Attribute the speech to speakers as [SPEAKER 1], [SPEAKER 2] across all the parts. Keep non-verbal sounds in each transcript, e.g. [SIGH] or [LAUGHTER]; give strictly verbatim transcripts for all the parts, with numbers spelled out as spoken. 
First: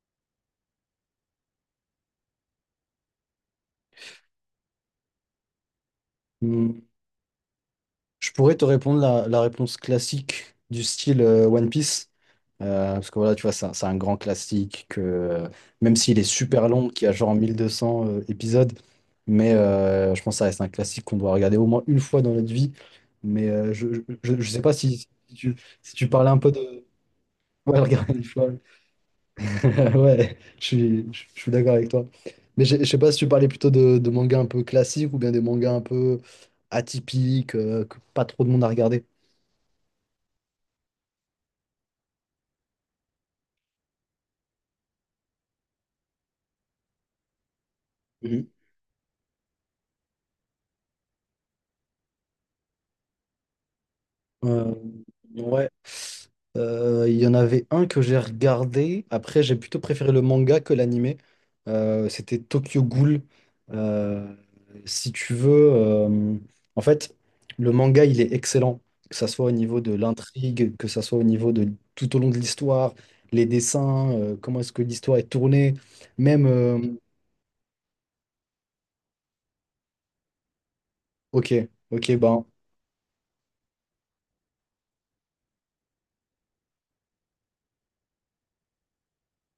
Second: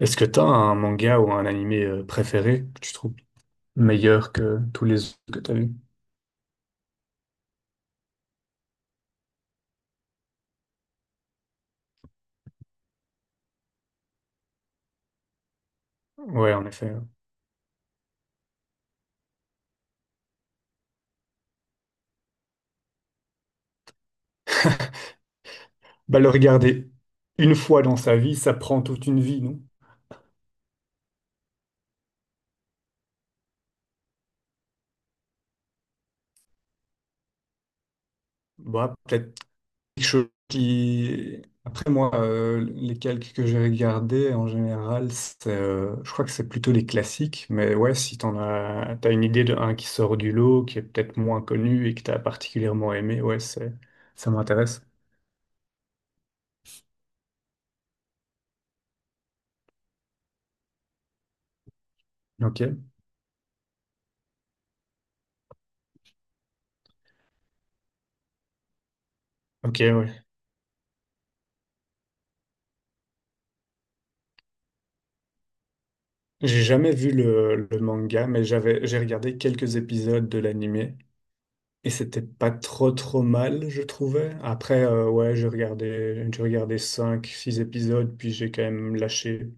[SPEAKER 1] Est-ce que t'as un manga ou un animé euh, préféré que tu trouves meilleur que tous les autres que t'as vus?
[SPEAKER 2] Hmm, Je pourrais te répondre la, la réponse classique du style euh, One Piece. Euh, parce que voilà, tu vois, c'est un, c'est un grand classique que, euh, même s'il est
[SPEAKER 1] Ouais, en
[SPEAKER 2] super long,
[SPEAKER 1] effet. Ouais.
[SPEAKER 2] qui a genre mille deux cents euh, épisodes, mais euh, je pense que ça reste un classique qu'on doit regarder au moins une fois dans notre vie. Mais euh, je, je, je je sais pas si, si tu, si tu
[SPEAKER 1] Bah, le
[SPEAKER 2] parlais un peu de...
[SPEAKER 1] regarder une
[SPEAKER 2] [LAUGHS] Ouais,
[SPEAKER 1] fois dans
[SPEAKER 2] regarder
[SPEAKER 1] sa
[SPEAKER 2] une
[SPEAKER 1] vie,
[SPEAKER 2] fois.
[SPEAKER 1] ça prend toute une vie, non?
[SPEAKER 2] [LAUGHS] Ouais, je suis, je je suis d'accord avec toi. Mais je je sais pas si tu parlais plutôt de, de mangas un peu classiques ou bien des mangas un peu atypiques, euh, que pas trop de monde a
[SPEAKER 1] Bah,
[SPEAKER 2] regardé.
[SPEAKER 1] peut-être quelque chose qui... Après, moi, euh, les calques que j'ai regardés, en général, c'est, euh, je crois que c'est plutôt les classiques. Mais ouais, si t'en
[SPEAKER 2] Mhm.
[SPEAKER 1] as, t'as une idée d'un qui sort du lot, qui est peut-être moins connu et que t'as particulièrement aimé, ouais, c'est, ça
[SPEAKER 2] Euh,
[SPEAKER 1] m'intéresse.
[SPEAKER 2] ouais, Euh, il y en avait un que j'ai regardé. Après, j'ai plutôt préféré le manga que l'animé. Euh, c'était Tokyo
[SPEAKER 1] Ok.
[SPEAKER 2] Ghoul. Euh, si tu veux, euh, en fait, le manga, il est excellent. Que ça soit au
[SPEAKER 1] Ok,
[SPEAKER 2] niveau de
[SPEAKER 1] ouais.
[SPEAKER 2] l'intrigue, que ça soit au niveau de tout au long de l'histoire, les dessins, euh, comment est-ce que l'histoire est tournée. Même,
[SPEAKER 1] J'ai
[SPEAKER 2] euh,
[SPEAKER 1] jamais vu le, le manga, mais j'avais, j'ai regardé quelques épisodes de l'animé
[SPEAKER 2] ok,
[SPEAKER 1] et
[SPEAKER 2] ok,
[SPEAKER 1] c'était
[SPEAKER 2] ben,
[SPEAKER 1] pas trop trop mal, je trouvais. Après, euh, ouais, j'ai regardé, j'ai regardé cinq six épisodes, puis j'ai quand même lâché.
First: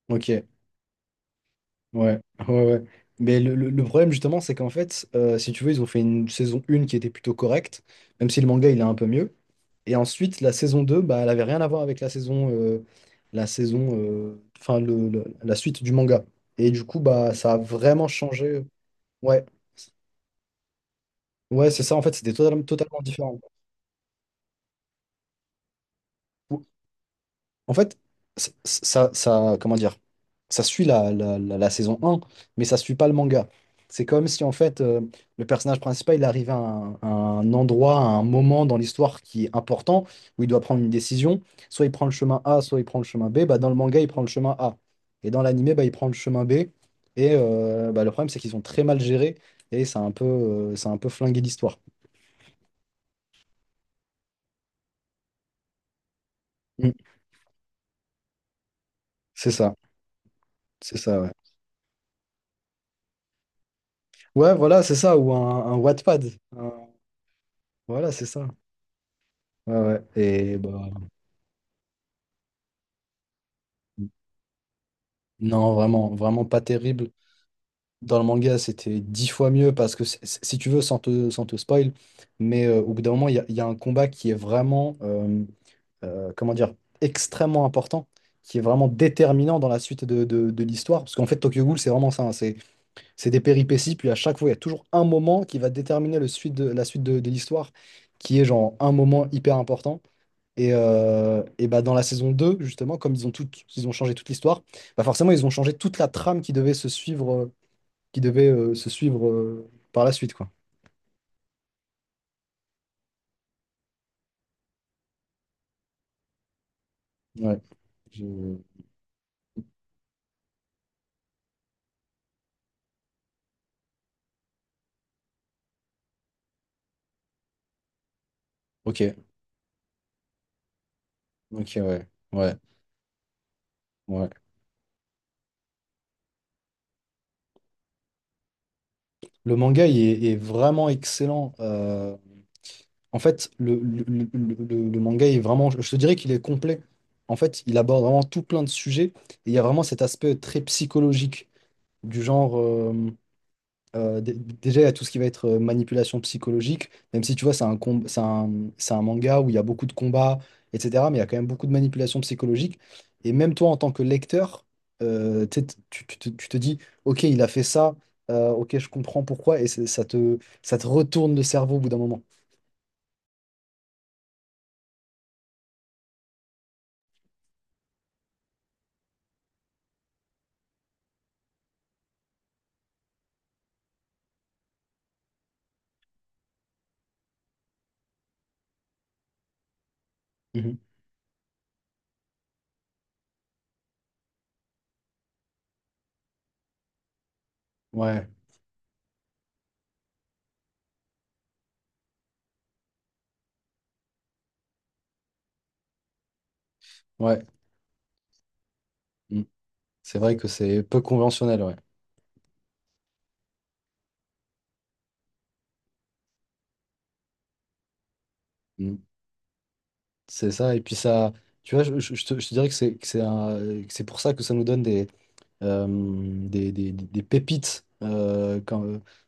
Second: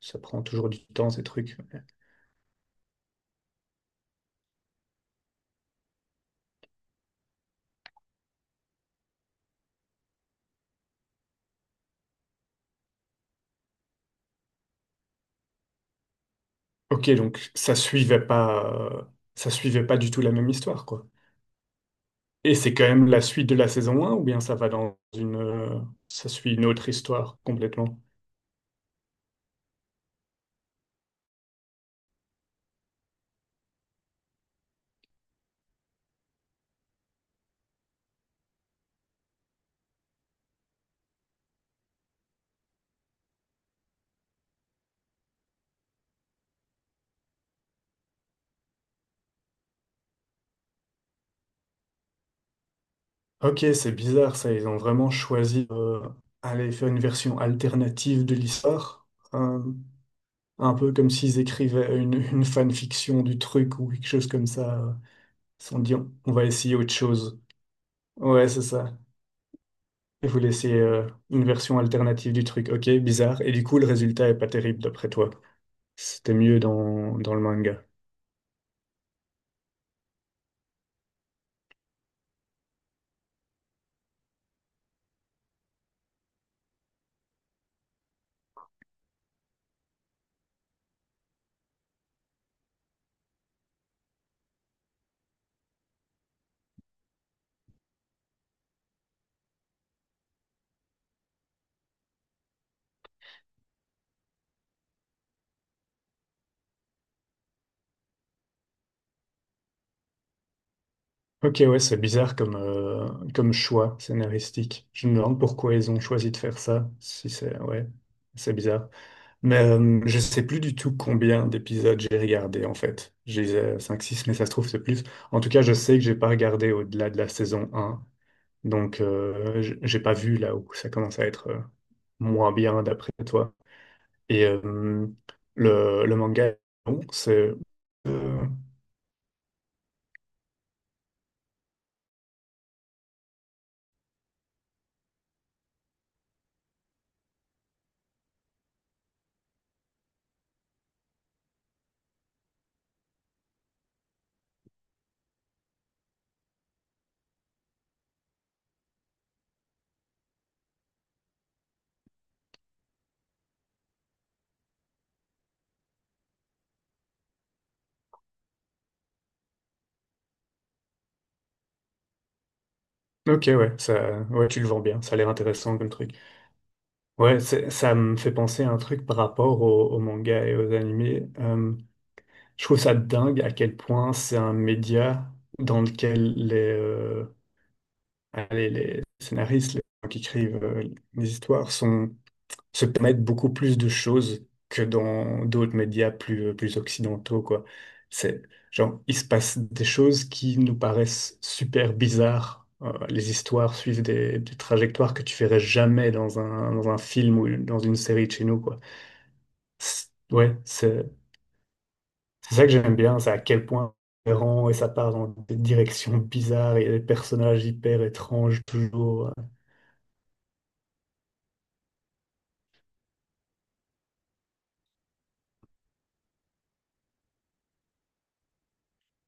[SPEAKER 1] Ça prend
[SPEAKER 2] ok.
[SPEAKER 1] toujours du temps, ces trucs.
[SPEAKER 2] Ouais, ouais, ouais. Mais le, le- le problème, justement, c'est qu'en fait, euh, si tu veux, ils ont fait une saison un qui était plutôt correcte, même si le manga, il est un peu mieux. Et ensuite, la saison deux bah, elle avait rien à voir avec la saison, euh, la saison, euh, enfin, le, le- la suite du manga. Et du coup,
[SPEAKER 1] Ok,
[SPEAKER 2] bah,
[SPEAKER 1] donc
[SPEAKER 2] ça a
[SPEAKER 1] ça
[SPEAKER 2] vraiment
[SPEAKER 1] suivait
[SPEAKER 2] changé.
[SPEAKER 1] pas, euh,
[SPEAKER 2] Ouais,
[SPEAKER 1] ça suivait pas du tout la même histoire, quoi.
[SPEAKER 2] ouais, c'est ça, en fait, c'était
[SPEAKER 1] Et
[SPEAKER 2] totalement,
[SPEAKER 1] c'est quand
[SPEAKER 2] totalement
[SPEAKER 1] même la
[SPEAKER 2] différent.
[SPEAKER 1] suite de la saison un ou bien ça va dans une, euh, ça suit une autre histoire
[SPEAKER 2] En fait,
[SPEAKER 1] complètement?
[SPEAKER 2] ça, ça, ça- comment dire, ça suit la, la, la, la saison un, mais ça suit pas le manga. C'est comme si, en fait, euh, le personnage principal, il arrive à un, à un endroit, à un moment dans l'histoire qui est important, où il doit prendre une décision. Soit il prend le chemin A, soit il prend le chemin B. Bah, dans le manga, il prend le chemin A. Et dans l'animé, bah, il prend le chemin B. Et euh, bah, le problème, c'est qu'ils ont très mal géré et ça a un peu, euh, ça a un peu flingué l'histoire.
[SPEAKER 1] Ok, c'est bizarre ça. Ils ont vraiment choisi d'aller faire
[SPEAKER 2] Mm.
[SPEAKER 1] une version alternative de l'histoire.
[SPEAKER 2] C'est
[SPEAKER 1] Euh,
[SPEAKER 2] ça,
[SPEAKER 1] un peu
[SPEAKER 2] c'est
[SPEAKER 1] comme
[SPEAKER 2] ça, ouais.
[SPEAKER 1] s'ils écrivaient une, une fanfiction du truc ou quelque chose comme
[SPEAKER 2] Ouais,
[SPEAKER 1] ça.
[SPEAKER 2] voilà,
[SPEAKER 1] euh,
[SPEAKER 2] c'est ça, ou
[SPEAKER 1] Ils
[SPEAKER 2] un,
[SPEAKER 1] se
[SPEAKER 2] un
[SPEAKER 1] sont dit, on,
[SPEAKER 2] Wattpad.
[SPEAKER 1] on va essayer
[SPEAKER 2] Un-
[SPEAKER 1] autre chose.
[SPEAKER 2] Voilà, c'est ça.
[SPEAKER 1] Ouais, c'est ça.
[SPEAKER 2] Ouais, ouais.
[SPEAKER 1] Ils voulaient
[SPEAKER 2] Et bah,
[SPEAKER 1] essayer euh, une version alternative du truc. Ok, bizarre. Et du coup, le résultat est pas terrible d'après toi.
[SPEAKER 2] non, vraiment,
[SPEAKER 1] C'était
[SPEAKER 2] vraiment
[SPEAKER 1] mieux
[SPEAKER 2] pas terrible.
[SPEAKER 1] dans, dans le manga.
[SPEAKER 2] Dans le manga, c'était dix fois mieux parce que, c'est- c'est- si tu veux, sans te, sans te spoil, mais euh, au bout d'un moment, il y a, il y a un combat qui est vraiment, euh, euh, comment dire, extrêmement important, qui est vraiment déterminant dans la suite de, de- de l'histoire. Parce qu'en fait, Tokyo Ghoul, c'est vraiment ça, hein, c'est, c'est des péripéties, puis à chaque fois, il y a toujours un moment qui va déterminer le suite de, la suite de, de l'histoire, qui est genre un moment hyper important. Et, euh, et bah dans la saison deux justement, comme ils ont tout, ils ont changé toute l'histoire, bah forcément, ils ont changé toute la trame qui devait se suivre, euh, qui devait euh, se suivre euh, par la suite, quoi.
[SPEAKER 1] Ok, ouais, c'est bizarre comme, euh, comme choix scénaristique. Je me demande pourquoi ils ont choisi de faire ça. Si c'est,
[SPEAKER 2] Ouais.
[SPEAKER 1] Ouais, c'est
[SPEAKER 2] Je-
[SPEAKER 1] bizarre. Mais euh, je sais plus du tout combien d'épisodes j'ai regardé en fait. J'ai euh, cinq six, mais ça se trouve c'est plus. En tout cas, je sais que j'ai pas regardé au-delà de la saison un.
[SPEAKER 2] Ok,
[SPEAKER 1] Donc euh, j- j'ai pas vu là où ça commence à être euh,
[SPEAKER 2] ok, ouais,
[SPEAKER 1] moins
[SPEAKER 2] ouais,
[SPEAKER 1] bien d'après toi.
[SPEAKER 2] ouais.
[SPEAKER 1] Et euh, le, le manga, bon, c'est... euh,
[SPEAKER 2] Le manga, il est, est vraiment excellent. Euh, en fait, le, le, le- le- le manga est vraiment, je te dirais qu'il est complet. En fait, il aborde vraiment tout plein de sujets. Et il y a vraiment cet aspect très psychologique du genre. euh, Euh, dé- déjà, il y a tout ce qui va être euh, manipulation psychologique, même si tu vois, c'est un, com- c'est un, c'est un manga où il y a beaucoup de combats, et cetera. Mais il y a quand même beaucoup de manipulation psychologique. Et même toi, en tant que lecteur, euh, tu, sais, t- tu- tu te tu te dis, OK, il a fait ça, euh, OK, je comprends pourquoi, et c'est- ça te, ça te retourne le cerveau au bout d'un moment.
[SPEAKER 1] ok, ouais, ça, ouais, tu le vends bien, ça a l'air intéressant comme truc. Ouais, c'est- ça me fait penser à un truc par rapport au, au manga et aux animés. Je trouve ça dingue à quel point c'est un média dans lequel les, euh, allez, les scénaristes, les gens qui écrivent
[SPEAKER 2] Mhm.
[SPEAKER 1] euh, les histoires sont, se permettent beaucoup plus de choses que dans d'autres médias plus, euh, plus occidentaux, quoi.
[SPEAKER 2] Ouais,
[SPEAKER 1] C'est, genre, il se passe des choses qui nous paraissent super bizarres. Euh, les histoires suivent des, des trajectoires que tu verrais jamais dans un, dans un film
[SPEAKER 2] ouais.
[SPEAKER 1] ou dans une série de chez nous, quoi.
[SPEAKER 2] Mm.
[SPEAKER 1] C'est-
[SPEAKER 2] C'est vrai que
[SPEAKER 1] Ouais,
[SPEAKER 2] c'est peu
[SPEAKER 1] c'est
[SPEAKER 2] conventionnel, ouais.
[SPEAKER 1] C'est ça que j'aime bien, c'est à quel point c'est errant et ça part dans des directions bizarres et des personnages hyper étranges
[SPEAKER 2] Mm.
[SPEAKER 1] toujours.
[SPEAKER 2] C'est ça, et puis ça, tu vois, je, je- je te, je te dirais que c'est que c'est un- que c'est pour ça que ça nous donne des euh, des, des- des pépites euh, quand-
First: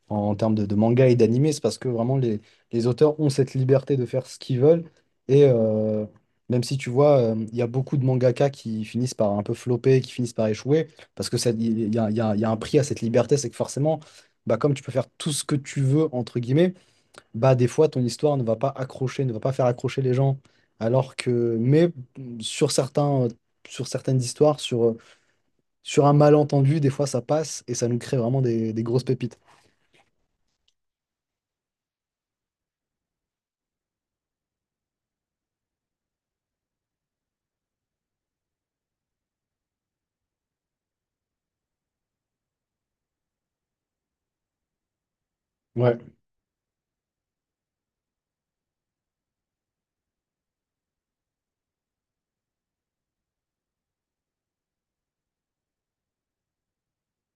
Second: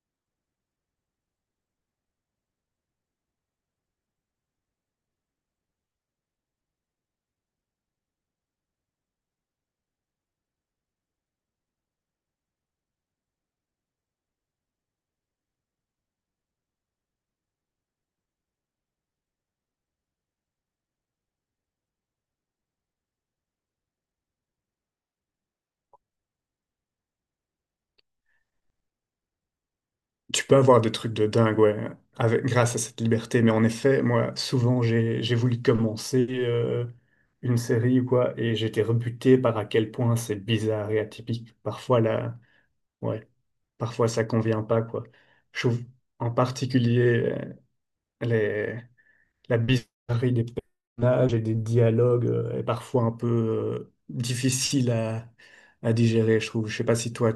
[SPEAKER 2] en, en termes de, de manga et d'animé, c'est parce que vraiment les, les auteurs ont cette liberté de faire ce qu'ils veulent. Et euh, même si tu vois, euh, il y a beaucoup de mangaka qui finissent par un peu flopper, qui finissent par échouer, parce que ça- il y a, il y a- il y a un prix à cette liberté, c'est que forcément, bah, comme tu peux faire tout ce que tu veux, entre guillemets, bah, des fois ton histoire ne va pas accrocher, ne va pas faire accrocher les gens. Alors que, mais sur certains, sur certaines histoires, sur, sur un malentendu, des fois ça passe et ça nous crée vraiment des, des grosses pépites.
[SPEAKER 1] Tu peux avoir des trucs de dingue, ouais, avec, grâce à cette liberté. Mais en effet, moi, souvent, j'ai, j'ai voulu commencer euh, une série ou quoi, et j'étais rebuté par à quel point c'est bizarre et atypique. Parfois, là, ouais, parfois ça convient pas, quoi. Je trouve
[SPEAKER 2] Ouais,
[SPEAKER 1] en particulier euh, les, la bizarrerie des personnages et des dialogues euh, est parfois un peu euh, difficile à, à digérer, je trouve. Je sais pas si toi,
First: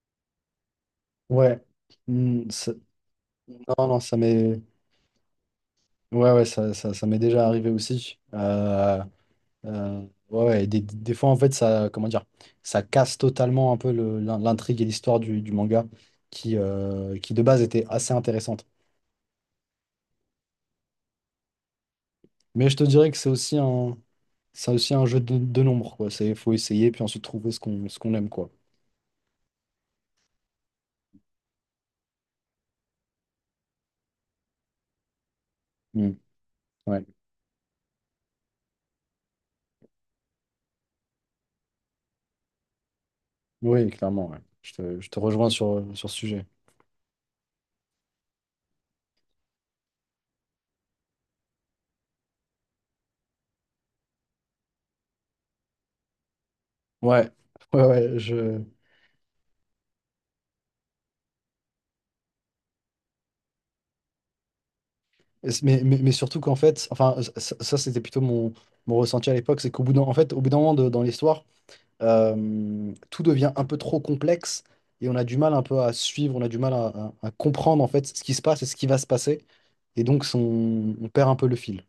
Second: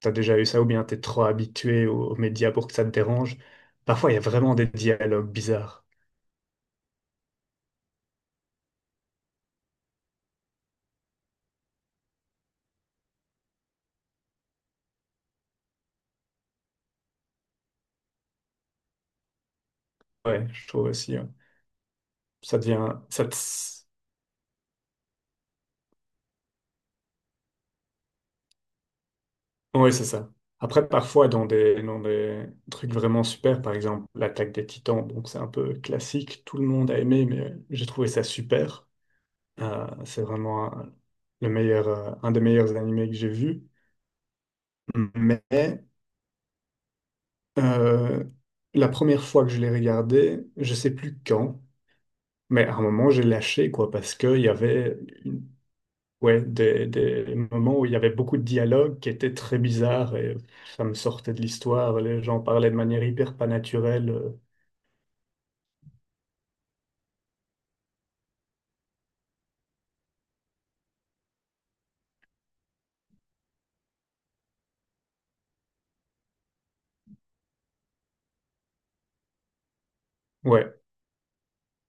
[SPEAKER 1] t'as déjà eu ça ou bien t'es trop
[SPEAKER 2] ouais.
[SPEAKER 1] habitué aux, aux
[SPEAKER 2] Hmm,
[SPEAKER 1] médias pour
[SPEAKER 2] ça-
[SPEAKER 1] que ça te dérange.
[SPEAKER 2] non, non,
[SPEAKER 1] Parfois, il
[SPEAKER 2] ça
[SPEAKER 1] y a vraiment
[SPEAKER 2] m'est.
[SPEAKER 1] des dialogues bizarres.
[SPEAKER 2] Ouais, ouais, ça, ça, ça m'est déjà arrivé aussi. Euh, euh, ouais, ouais, des, des fois, en fait, ça, comment dire, ça casse totalement un peu le- l'in- l'intrigue et l'histoire du, du manga qui, euh, qui, de base, était assez intéressante.
[SPEAKER 1] Ouais, je trouve aussi. Ouais. Ça
[SPEAKER 2] Mais je te
[SPEAKER 1] devient...
[SPEAKER 2] dirais que
[SPEAKER 1] Ça
[SPEAKER 2] c'est
[SPEAKER 1] te-
[SPEAKER 2] aussi un, c'est aussi un jeu de, de nombre, quoi. C'est, faut essayer, puis ensuite trouver ce qu'on ce qu'on aime, quoi.
[SPEAKER 1] Ouais, c'est ça. Après, parfois, dans des, dans des trucs vraiment super, par exemple, l'attaque des Titans, donc c'est un peu
[SPEAKER 2] Hmm,
[SPEAKER 1] classique, tout le monde a
[SPEAKER 2] ouais.
[SPEAKER 1] aimé, mais euh, j'ai trouvé ça super. Euh, c'est vraiment un, le meilleur, euh, un des meilleurs animés que j'ai vu.
[SPEAKER 2] Oui, clairement, ouais. Je te, je te
[SPEAKER 1] Mais
[SPEAKER 2] rejoins sur, sur ce sujet.
[SPEAKER 1] euh, la première fois que je l'ai regardé, je sais plus quand, mais à un moment j'ai lâché quoi parce que il y avait une- ouais, des,
[SPEAKER 2] Ouais,
[SPEAKER 1] des moments
[SPEAKER 2] ouais,
[SPEAKER 1] où il y avait
[SPEAKER 2] ouais,
[SPEAKER 1] beaucoup de
[SPEAKER 2] je...
[SPEAKER 1] dialogues qui étaient très bizarres et ça me sortait de l'histoire. Les gens parlaient de manière hyper pas naturelle. euh.
[SPEAKER 2] Mais, mais, mais surtout qu'en fait, enfin, ça, ça, c'était plutôt mon, mon ressenti à l'époque, c'est qu'au bout d'un, en fait, au bout d'un moment de- dans l'histoire, euh, tout devient un peu trop complexe et on a du mal un peu à suivre, on a du mal à, à- à comprendre en fait ce qui se passe et ce qui va se passer. Et donc,
[SPEAKER 1] Ouais,
[SPEAKER 2] son- on perd un peu le fil.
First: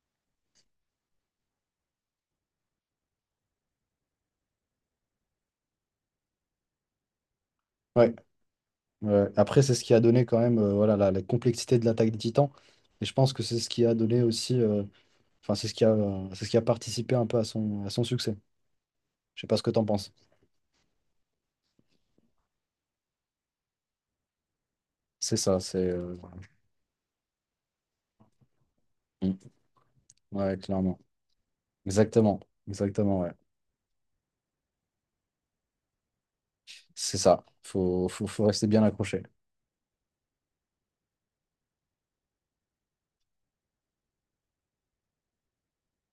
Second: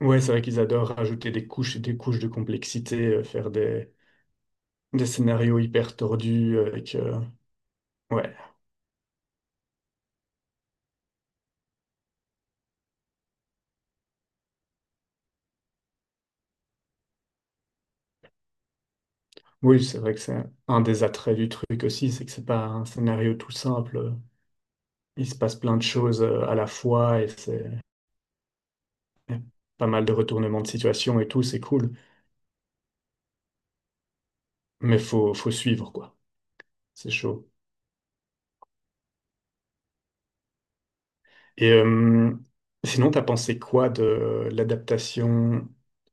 [SPEAKER 1] ouais, c'est vrai qu'ils adorent ajouter des couches et des couches de complexité, euh, faire des, des scénarios hyper tordus avec euh,
[SPEAKER 2] Ouais,
[SPEAKER 1] ouais.
[SPEAKER 2] ouais. Après, c'est ce qui a donné quand même euh, voilà, la, la complexité de l'attaque des Titans. Et je pense que c'est ce qui a donné aussi, euh, enfin, c'est ce qui a, c'est ce qui a participé un peu à son, à son succès. Je sais pas ce que
[SPEAKER 1] Oui,
[SPEAKER 2] t'en
[SPEAKER 1] c'est
[SPEAKER 2] penses.
[SPEAKER 1] vrai que c'est un des attraits du truc aussi, c'est que c'est pas un scénario tout simple. Il se
[SPEAKER 2] C'est
[SPEAKER 1] passe
[SPEAKER 2] ça,
[SPEAKER 1] plein
[SPEAKER 2] c'est...
[SPEAKER 1] de
[SPEAKER 2] euh,
[SPEAKER 1] choses euh, à la fois et c'est
[SPEAKER 2] mm,
[SPEAKER 1] pas mal de
[SPEAKER 2] Ouais,
[SPEAKER 1] retournements de
[SPEAKER 2] clairement.
[SPEAKER 1] situation et tout, c'est cool.
[SPEAKER 2] Exactement, exactement, ouais.
[SPEAKER 1] Mais faut, faut suivre, quoi. C'est
[SPEAKER 2] C'est ça,
[SPEAKER 1] chaud.
[SPEAKER 2] faut, faut, faut rester bien accroché.
[SPEAKER 1] Et euh, sinon, t'as pensé quoi de l'adaptation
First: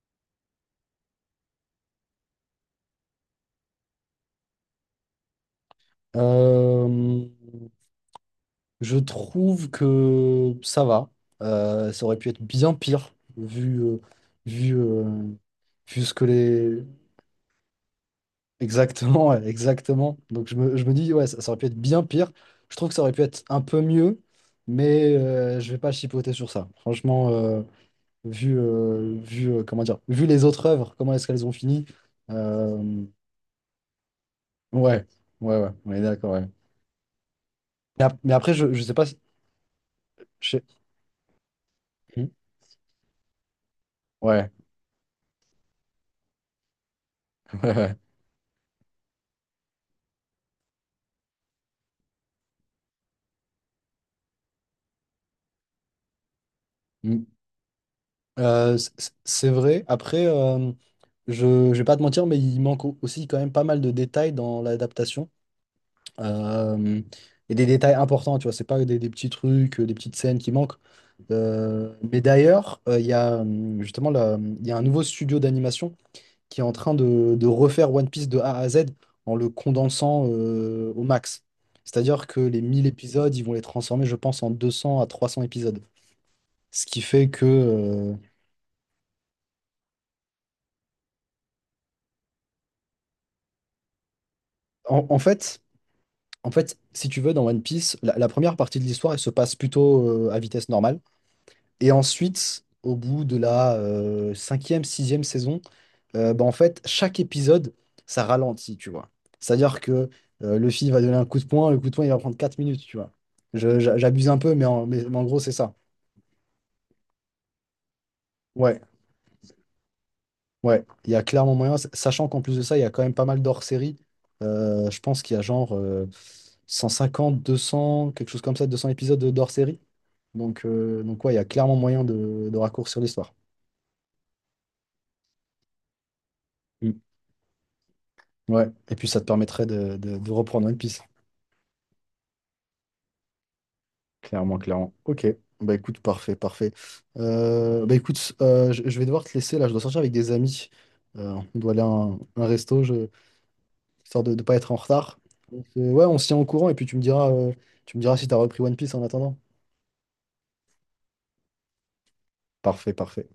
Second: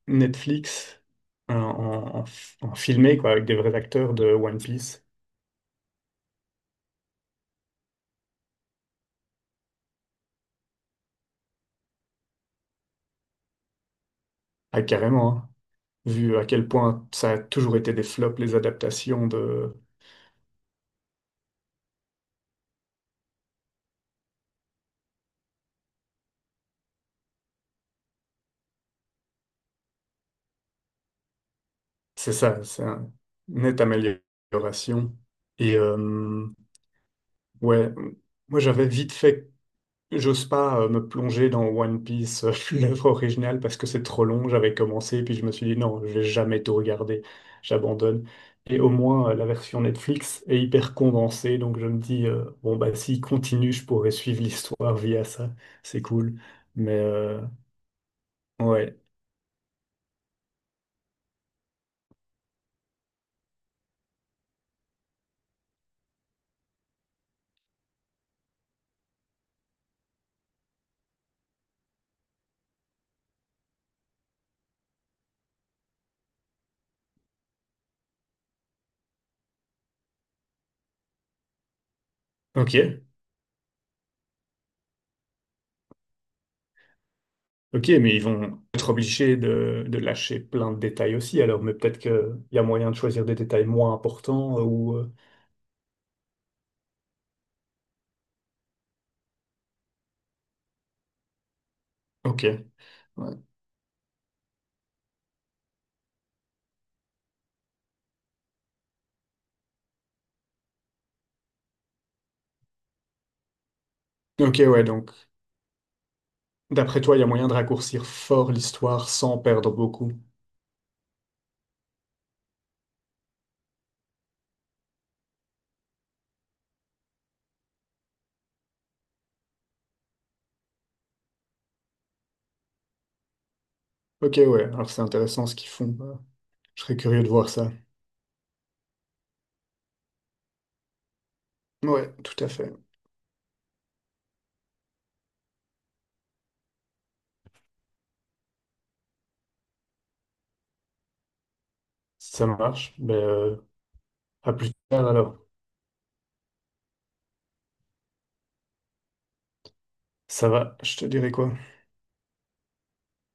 [SPEAKER 1] Netflix en, en, en- en filmé, quoi, avec des vrais acteurs de One Piece?
[SPEAKER 2] Euh, je trouve que ça va. Euh, ça aurait pu être bien pire, vu, euh, vu,
[SPEAKER 1] Ah,
[SPEAKER 2] euh,
[SPEAKER 1] carrément, hein.
[SPEAKER 2] vu ce que
[SPEAKER 1] Vu à quel
[SPEAKER 2] les...
[SPEAKER 1] point
[SPEAKER 2] [LAUGHS]
[SPEAKER 1] ça a toujours été des flops, les adaptations.
[SPEAKER 2] Exactement, ouais, exactement. Donc je me, je me dis, ouais, ça, ça aurait pu être bien pire. Je trouve que ça aurait pu être un peu mieux, mais euh, je vais pas chipoter sur ça. Franchement, euh, vu, euh, vu, euh, comment dire, vu les autres œuvres, comment est-ce qu'elles ont fini.
[SPEAKER 1] C'est ça, c'est
[SPEAKER 2] Euh,
[SPEAKER 1] un- Une nette
[SPEAKER 2] ouais,
[SPEAKER 1] amélioration.
[SPEAKER 2] ouais, ouais,
[SPEAKER 1] Et
[SPEAKER 2] on est d'accord, ouais.
[SPEAKER 1] euh, ouais,
[SPEAKER 2] Mais, ap- mais après,
[SPEAKER 1] moi
[SPEAKER 2] je, je
[SPEAKER 1] j'avais
[SPEAKER 2] sais pas
[SPEAKER 1] vite
[SPEAKER 2] si...
[SPEAKER 1] fait, j'ose
[SPEAKER 2] je sais-
[SPEAKER 1] pas euh, me plonger dans One
[SPEAKER 2] Hmm.
[SPEAKER 1] Piece, euh, [LAUGHS] l'œuvre originale, parce que c'est trop long.
[SPEAKER 2] Ouais,
[SPEAKER 1] J'avais commencé, puis je me suis dit non, je vais jamais tout regarder,
[SPEAKER 2] [LAUGHS] ouais, ouais.
[SPEAKER 1] j'abandonne. Et au moins, euh, la version Netflix est hyper condensée, donc je me dis, euh, bon, bah s'il continue, je pourrais suivre [LAUGHS] l'histoire via ça, c'est cool. Mais
[SPEAKER 2] Hmm.
[SPEAKER 1] euh,
[SPEAKER 2] Euh, c-
[SPEAKER 1] ouais,
[SPEAKER 2] c- c'est vrai. Après, euh, je, je vais pas te mentir, mais il manque au- aussi quand même pas mal de détails dans l'adaptation. Euh, et des détails importants, tu vois. C'est pas des, des petits trucs, euh, des petites scènes qui manquent. Euh, mais d'ailleurs, euh, il y a euh, justement là, il y a un nouveau studio d'animation qui est en train de, de refaire One Piece de A à Z en le condensant euh, au max. C'est-à-dire que les
[SPEAKER 1] ok.
[SPEAKER 2] mille épisodes, ils vont les transformer, je pense, en deux cents à trois cents épisodes. Ce qui fait que...
[SPEAKER 1] Ok,
[SPEAKER 2] euh,
[SPEAKER 1] mais ils vont être obligés de, de lâcher plein de détails aussi, alors, mais peut-être qu'il y a moyen de choisir des détails moins importants euh, ou...
[SPEAKER 2] en,
[SPEAKER 1] euh,
[SPEAKER 2] en fait, en fait, si tu veux, dans One Piece, la, la première partie de l'histoire, elle se passe plutôt euh, à vitesse normale. Et
[SPEAKER 1] Ok.
[SPEAKER 2] ensuite, au bout de
[SPEAKER 1] Ouais.
[SPEAKER 2] la euh, cinquième, sixième saison, euh, bah, en fait, chaque épisode, ça ralentit, tu vois. C'est-à-dire que euh, le film va donner un coup de poing, le coup de poing, il va prendre quatre minutes, tu vois. Je- j'a- j'abuse un peu,
[SPEAKER 1] Ok,
[SPEAKER 2] mais
[SPEAKER 1] ouais,
[SPEAKER 2] en, mais-
[SPEAKER 1] donc,
[SPEAKER 2] mais en gros, c'est ça.
[SPEAKER 1] d'après toi, il y a moyen de raccourcir fort
[SPEAKER 2] Ouais,
[SPEAKER 1] l'histoire sans perdre beaucoup.
[SPEAKER 2] ouais, il y a clairement moyen, s- sachant qu'en plus de ça, il y a quand même pas mal dhors série. Euh, je pense qu'il y a genre euh, cent cinquante, deux cents, quelque chose comme ça, deux cents épisodes d'hors-série. Donc, euh, donc ouais, il y a clairement moyen de, de raccourcir l'histoire.
[SPEAKER 1] Ok, ouais, alors c'est intéressant ce qu'ils font. euh, Je serais curieux de voir ça.
[SPEAKER 2] Ouais, et puis ça te permettrait de, de- de reprendre One Piece.
[SPEAKER 1] Ouais, tout à fait.
[SPEAKER 2] Clairement, clairement. Ok, bah écoute, parfait, parfait. Euh, bah écoute, euh, je, je vais devoir te laisser là, je dois sortir avec des amis. Euh, on doit aller à un,
[SPEAKER 1] Ça
[SPEAKER 2] un resto,
[SPEAKER 1] marche.
[SPEAKER 2] je,
[SPEAKER 1] Ben, euh,
[SPEAKER 2] histoire de ne
[SPEAKER 1] à
[SPEAKER 2] pas
[SPEAKER 1] plus
[SPEAKER 2] être en
[SPEAKER 1] tard
[SPEAKER 2] retard.
[SPEAKER 1] alors.
[SPEAKER 2] Donc, euh, ouais, on se tient au courant et puis tu me diras, euh, tu me diras si t'as repris One Piece en attendant.
[SPEAKER 1] Ça va, je te dirai quoi.
[SPEAKER 2] Parfait, parfait.